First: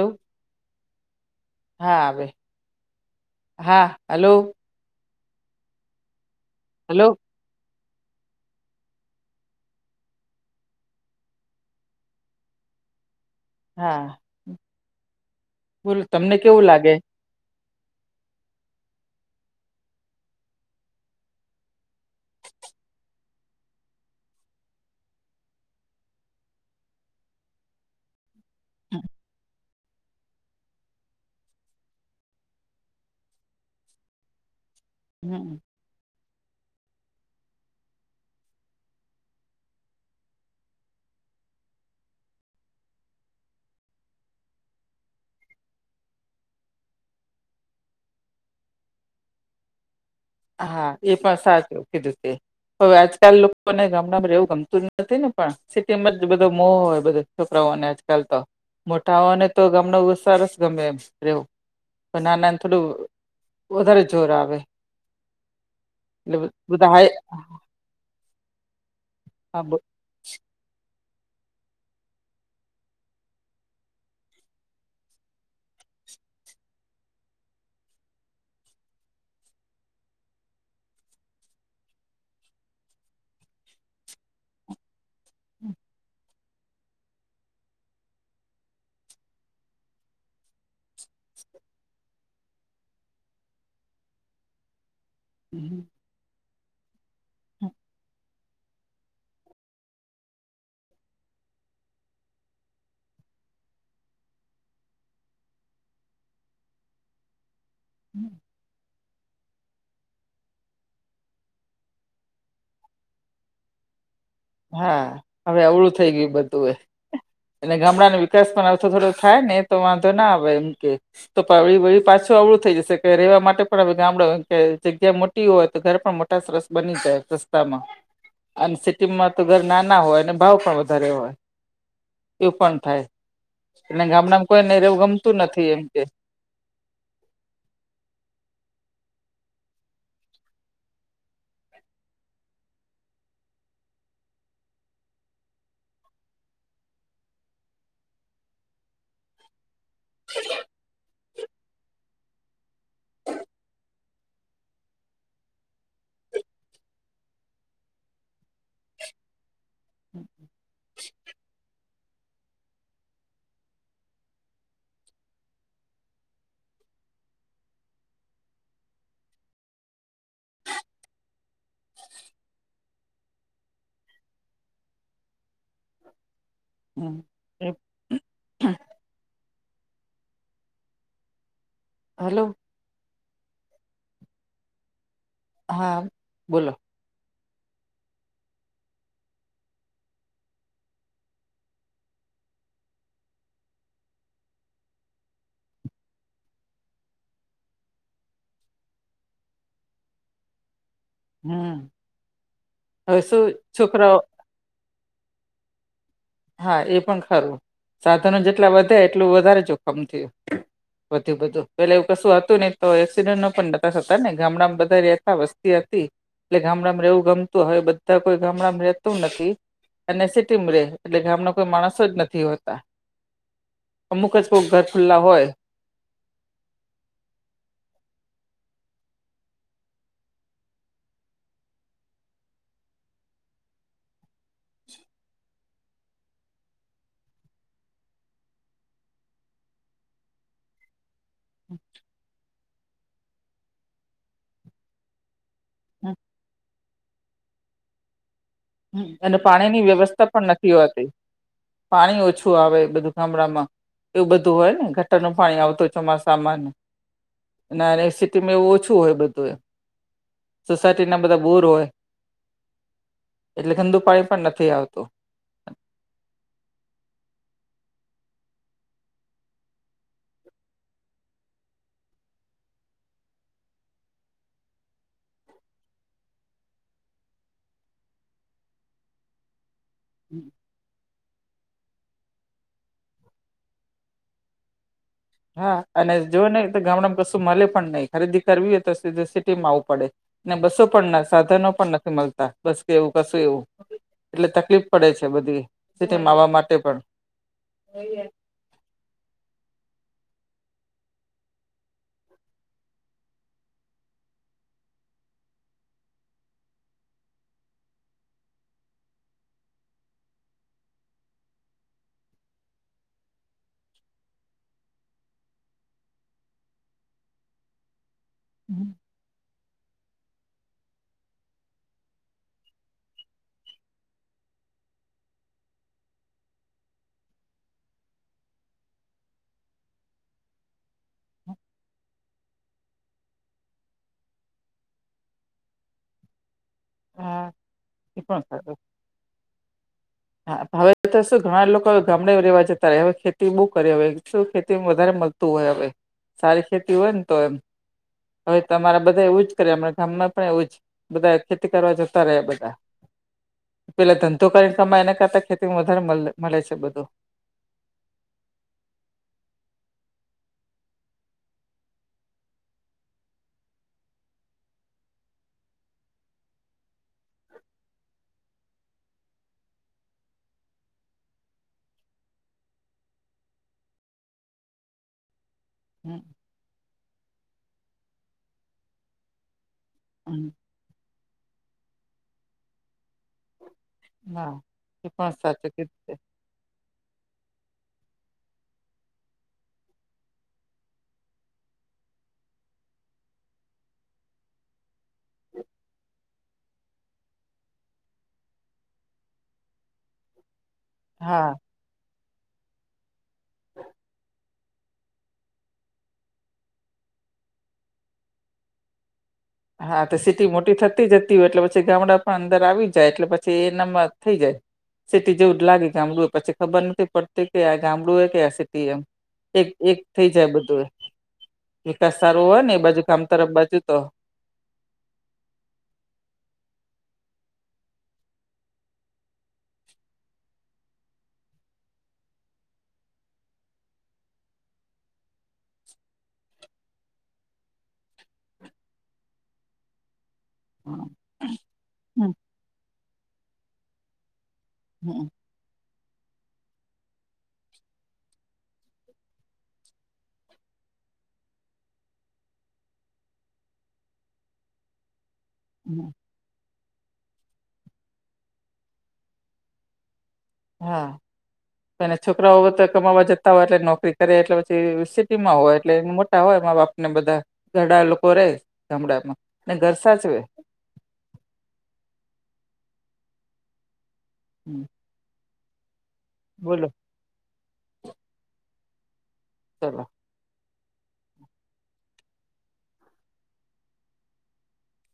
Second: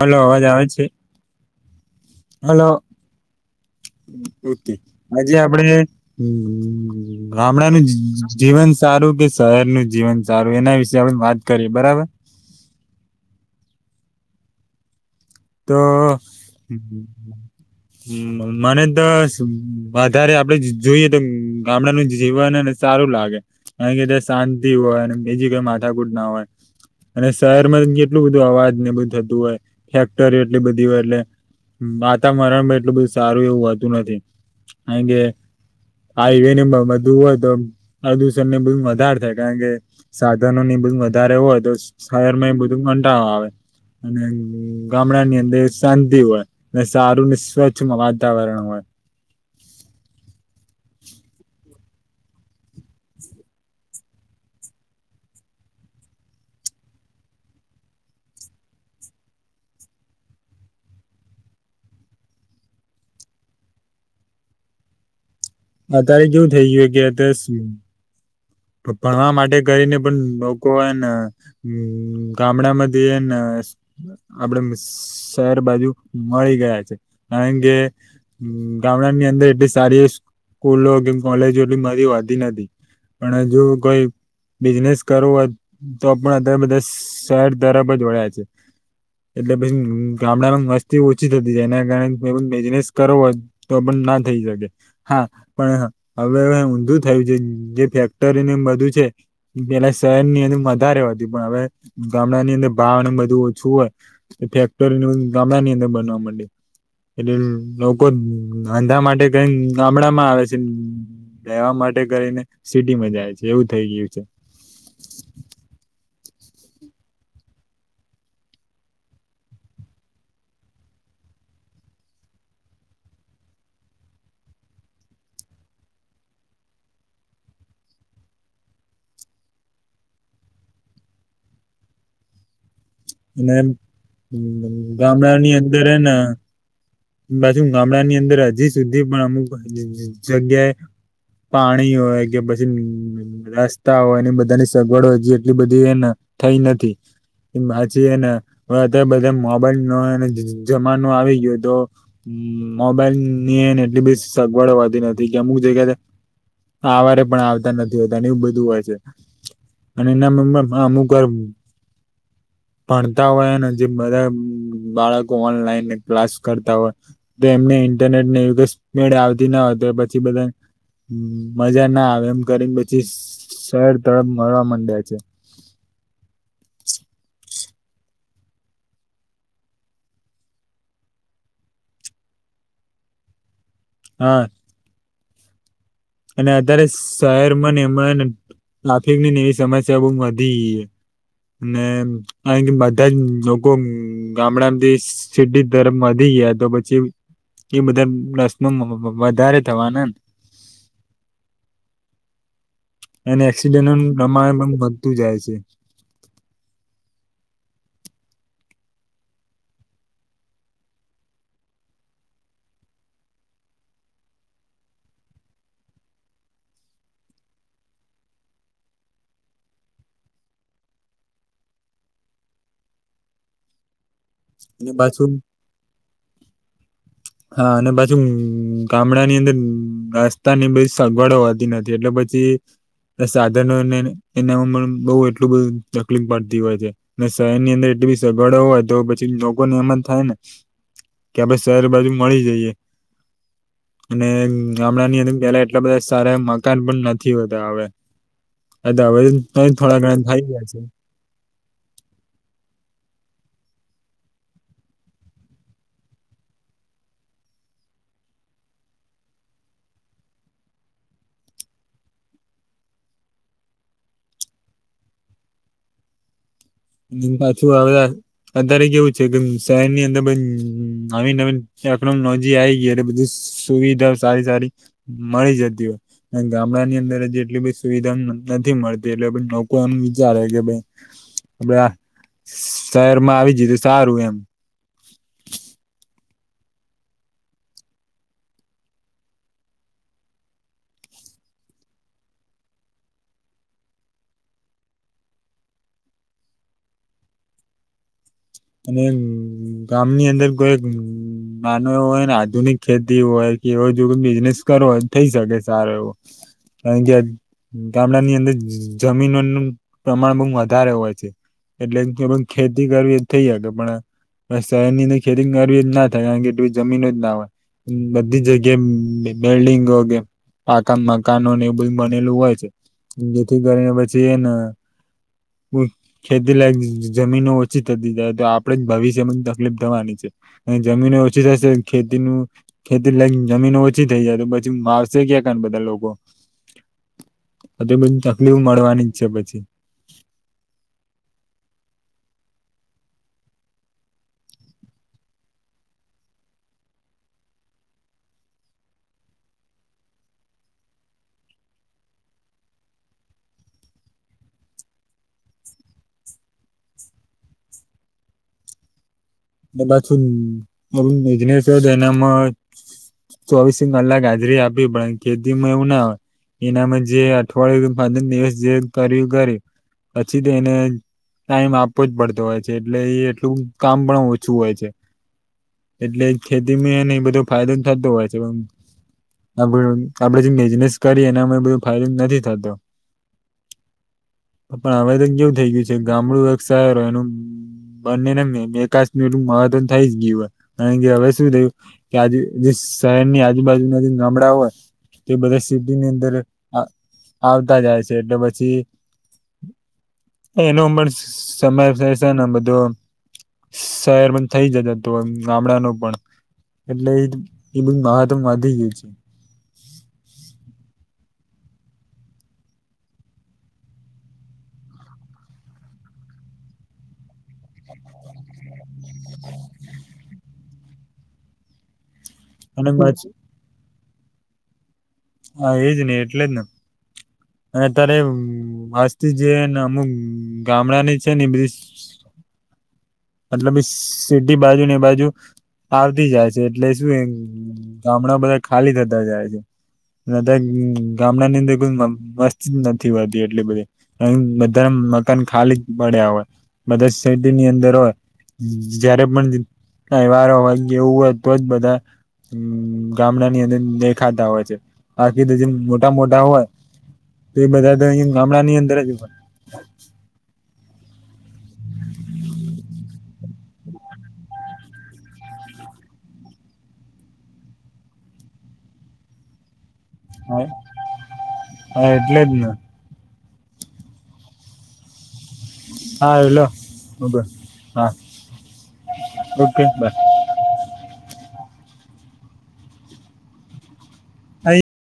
Hello અવાજ આવે છે. હા આવે હલો હા હલો ઓકે. આજે આપણે હલો ગામડાનું જીવન સારું કે શહેરનું જીવન સારું. એના વિશે આપણે વાત કરીએ. બરાબર. હા. તો બોલો તમને કેવું લાગે મને તો વધારે આપણે જોઈએ તો ગામડાનું જીવન સારું લાગે. કારણ કે, શાંતિ હોય અને બીજી કોઈ માથાકૂટ ના હોય. અને શહેરમાં કેટલું બધું અવાજને બધું થતું હોય. એટલી બધી હોય એટલે વાતાવરણમાં એટલું બધું સારું એવું હોતું નથી. હે [unintelligible] હમ હાઈવેને બધું હોય તો પ્રદુષણને બધુ વધારે થાય. કારણ કે સાધનોની બધુ વધારે હોય, તો શહેરમાં એ બધું કંટાણો આવે અને ગામડાની અંદર શાંતિ હોય. સારુંને, સ્વચ્છ વાતાવરણ હોય. હા, એ પણ સાચું કીધું છે. હવે આજકાલ લોકોને ગામડામાં એવું ગમતું જ નથી ને પણ સિટીમાં જ બધો મો હોય બધા છોકરાઓને ચાલ તો મોટાઓને તો ગમને સરસ ગમે એમ રવું નાના નું થોડું વધારે જોર આવે અત્યારે એટલે જેવું થઈ બધા ગયું કે હાય અત ભણવા માટે હા બ કરીને પણ લોકો એના હમ ગામડા મ એન ન સ આપડે શહેર બાજુ મળી ગયા છે આ કારણ કે ગામડા ની અંદર એટલી સારી સ્કૂલો કે કોલેજો એટલી બધી હોતી નથી પણ હજુ કોઈ બિઝનેસ કરવું હોય તો પણ અત્યારે બધા શહેર તરફ જ વણયા છે. એટલે પછી ગામડામાં મસ્તી ઓછી થતી જાય એના કારણે બિઝનેસ કરવો હોય તો પણ ના થઈ શકે, હા પણ હવે ઊંધું થયું છે જે ફ ક્ટરીને એમ બધું છે. પેલા શહેર ની અંદર વધારે હોતી પણ હવે ગામડા ની અંદર ભાવ ને બધું ઓછું હોય. ફેક્ટરી ગામડા ની અંદર બનવા માંડી એટલે લોક લોકો ધંધા માટે કરીને ગામડા માં આવે છે, રેહવા માટે કરીને સિટી માં જાય છે એવું થઇ ગયું છે. હા હવે અવળું થઈ ગયું બધું એ અને ગામડાનો વિકાસ પણ અથો થોડો થાય ને એ તો વાંધો ના આવે એમ કે તો પ્રવીણભાઈ પાછું આવડું થઈ જશે કે રેહવા માટે પણ હવે ગામડો જગ્યા મો ટી હોય ઘર પણ મોટા સરસ જાય રસ્તામાં અને સી ટી માં તો ઘર નાના હોય ભાવ પણ વધારે હોય. એવું પણ થાય અને ગામડામાં કોયને રહેવું ગમતું ગામડાની નથી એમ અંદર કે ને પાછુ ગામડા ની અંદર હજી સુધી પણ અમુક જ જગ્યાએ પાણી હોય કે પછી રસ્તા હોય એની બધાની સગવડો હજી એટલી બધી એ થઈ નથી. એ બાછી ને હવે અત્યારે બધા મોબાઈલ ન જમાનો આવી ગયો તો હ મોબાઈલ ની એને એટલી બ સગવડ હોતી નથી કે અમુક જગ્યા ટાવરે પણ આવતા નથી હોતા એવું બધું હોય છે અને એના મમ્મ હા અમુક આમ ભણતા હોય ને જે બધા બાળકો ઓનલાઈન ક્લાસ કર હોય તો એમને ઇન્ટરનેટ ને એવી સ્પીડ આવતી ના હોય તો પછી બધા હમ મજા ના આવે એમ કરીને પછી શહેર તરફ મળવા માંડ્યા છે. હમ હાલો હા. હા. અને બોલો અત્યારે શહેરમાં ને એમાંયન ટ્રાફિકની એવી સમસ્યા બઉ વધી ગઈય ને કારણ કે બધા જ લોકો ગામડામાંથી સીટી તરફ વધી ગયા તો પછી એ બધા પ્રશ્નો વ વ વધારે થવાના એમ હમ્મ એને એક્સિડેન્ટનું પ્રમાણ માં વધતું જાય છે. હા એ પણ ખરું સાધનો જેટલા વધે એટલું વધારે જોખમ થયું. વધુ બધું પેલે એવું કશું હતું ને તો એક્સિડેન્ટનો પણ નતા થતા ને ગામડામાં બધા રહેતા વસ્તી હતી. એટલે ગામડામાં રહેવું ગમતું હોય બધા કોઈ ગામડામાં રહેતું નથી અને સિટીમાં રહે છે એટલે ગામના કોઈ માણસો જ નથી હોતા અમુક જ કોક ઘર અને ખુલ્લા પાછું હોય. હા અને પાછુ ગામડાની અંદર રાસતાની બધી સગવડો હોતી નથી એટલે પછી એટલે સાધનોને એના [unintelligible] બઉ એટલું બધું તકલીફ પડતી હોય છે. અને શહેરની અંદર એટલી બધી સગવડો હોય તો પછી લોકોને એમ જ થાય ને કે આપણે શહેર બાજુ મળી જઈએ અને ગામડાની અંદર પેલા એટલે બધા સારા મકાન પણ નથી હોતા હવે અ દ હવે અને તોય પાણીની થોડા ઘણા વ્યવસ્થા બાઈ પણ ગયા નથી છે. હોતી પાણી ઓછું આવે બધું ગામડામાં એવું બધું હોય ને ગટરનું પાણી આવતું હોય ચોમાસામાંન અને આ રે સિટીમાં એવું ઓછું હોય બધું એ સોસાયટીના બધા બોર હોય એટલે ગંદુ પાણી પણ નથી આવતું. એમ પાછું આવ્યા અત્યારે કેવું છે કે શહેરની અંદર બધ નવી નવી ટેકનોલોજી આવી ગઈ એટલે બધુ સુવિધાઓ સારી સારી મળી જતી હોય અને ગામડાની અંદર હજી એટલી બધી સુવિધા ન નથી મળતી એટલે આપણે નોક કોમ વિચારે કે બેન આપડે આ શહેરમાં આવી જઈ તો સારું એમ હા અને જોએ નહી તો ગામડામાં કશું મલે પણ નહી ખરીદી કરવી હોય તો સીધુ સિટીમાં આવવું પડે. ને બસો પણ ના સાધનો પણ નથી મળતા બસ કે એવું કશું એવું. એટલે તકલીફ પડે છે બધી સિટીમાં આવવા માટે પણ અને ગામની અંદર કોઈ એક નાનો એવો હોય ને આધુનિક ખેતી હોય કે એવો જો બિઝનેસ કરો હોય તો થઈ શકે સારો એવો કારણ કે ગામડાની અંદર જમીનોનું પ્રમાણ બઉ વધારે હોય છે એટલે કોઈ પણ ખેતી કરવી થઈ હકે પણ પણ શહેરની અંદર ખેતી કરવી જ ના થાય કારણ કે એટલું જમીન જ ના હોય. બધી જગ્યાએ બિ લ્ડિંગો આઈ ગયા, પાકા મકાનોને એવ બંધુ બનેલું હોય છે. જેથી કરીને પછી છે ન કોઈક ખેતી લાયક જમીનો ઓછી થતી જાય તો આપડે જ ભવિષ્યમાં જ તકલીફ થવાની છે અને જમીન ઓછી થશે ખેતીનું ખેતી લાયક જમીન ઓછી થઇ જાય પછી વાવશે ક્યા કન બધા લોકો હા એ [unintelligible] પણ તકલીફ ખરું. મળવાની જ છે પછી હા હવે તો શું ઘણા લોકો ગામડે રહેવા જતા રહયા હવે ખેતી બહુ કરી હવે શું ખેતીમાં વધારે મલ હોય હવે. સારી ખેતી હોય ને, તો એમ. હવે તમારે બધા એવું જ કરે. હમણા ગામ માં પણ એવું જ, બધા ખેતી કરવા જતા રયા બધા. પેલા ધંધો કરીને કમાય, એના કરતા ખેતીમાં વધારે મલે મલે છે બધું. એ પાછું [unintelligible] બિઝનેસ હોય તેનામાં ચોવીસે કલાક હાજરી આપવી પડે. ખેતીમાં એવું ના હોય. એનામાં જે અઠવાડિયું પંદર દિવસ જે કર્યું, કર્યું. પછી તો એને ટાઈમ આપવો જ પડતો હોય છે, એટલે એ એટલું કામ પણ ઓ છું હોય છે. એટલે ખેતીમાં એને બધો ફાયદો થતો હોય છે. પણ આપ આપડે હમ્મ. જે બિઝનેસ કરીએ ને એમાં બધું ફાયદો નથી થતો. હા પણ એ હવે તો કેવું થઇ સાચું ગયું છે, કીધું તે ગામડું શહેર હોય એ એનો બંને ના વિકાસ એટલુ મહતવ થઈ જ ગયું હોય, કારણ હવે શું થયું કે આજ જે શહેરની આજુબાજુના જે ગામડા હોય તે બધા સિટીની અંદર આવ આવતા જાય છે, એટલે પછી એનો પણ હા સમય તે છે ને બધું [unintelligible] શહેર [inaudible] ગામડાનો પણ એટલે એ એ બઘુ મહાતમ વધી ગ્યું છ. હા, તો સીટી મોટી થતી જતી હોય, એટલે પછી ગામડા પણ અંદર આવી જાય, એટલે પછી એનાં [inaudible] થઈ જાય. સિટી જેવું જ લાગે ગામડું હો. પસી ખબર નથી પડતી કે આ ગામડું હોય કે આ સિટી એમ. એક એક થઈ જાય બધું. એ વિકાસ સારો હોય ને, અને બાજુ ગામ પાછું તરફ બાજુ તો હા એ જ ને, એટલે જ ને. અતારે આજથી જે ન, અમુક ગામડાની છે ન એ બધી મતલબ સિટી બાજુ ને એ બાજુ, આવતી જાય છે. એટલે શું એ ગામડા બધા ખાલી થતા જાય છે. અતારે હમ ગામડાની અંદર કોઈ મ વસ્તી નથી હોતી એટલી બધી. બધા હમ મકાન ખાલી જ પડ્યા હોય. બધા સિટી ની અંદર હોય જયારે પણ તહેવારો હોય, જેવું હોય, તો જ બધા હ, ગામડાની અંદર દેખાતા હોય છે. બાકી તો જેમ, મોટા હમ મોટા હોય, તો એ બધા તો અહીં ગામડાની અંદર જ હોય. અચ્છ. હા. અને છોકરાઓ વખતે કમાવા જત હોય એટલે નોકરી કરે એટલે પછી સિટીમાં હોય. એટલે એ મોટા હોય મા બાપ ને બધા. ઘરડા લોકો રે ગામડામાં, અને ઘર સાચવે. હ, હા, એટલે જ ને. હમ આર યુ લો બોલો [unintelligible] ઓકે ચલો બસ. [unintelligible]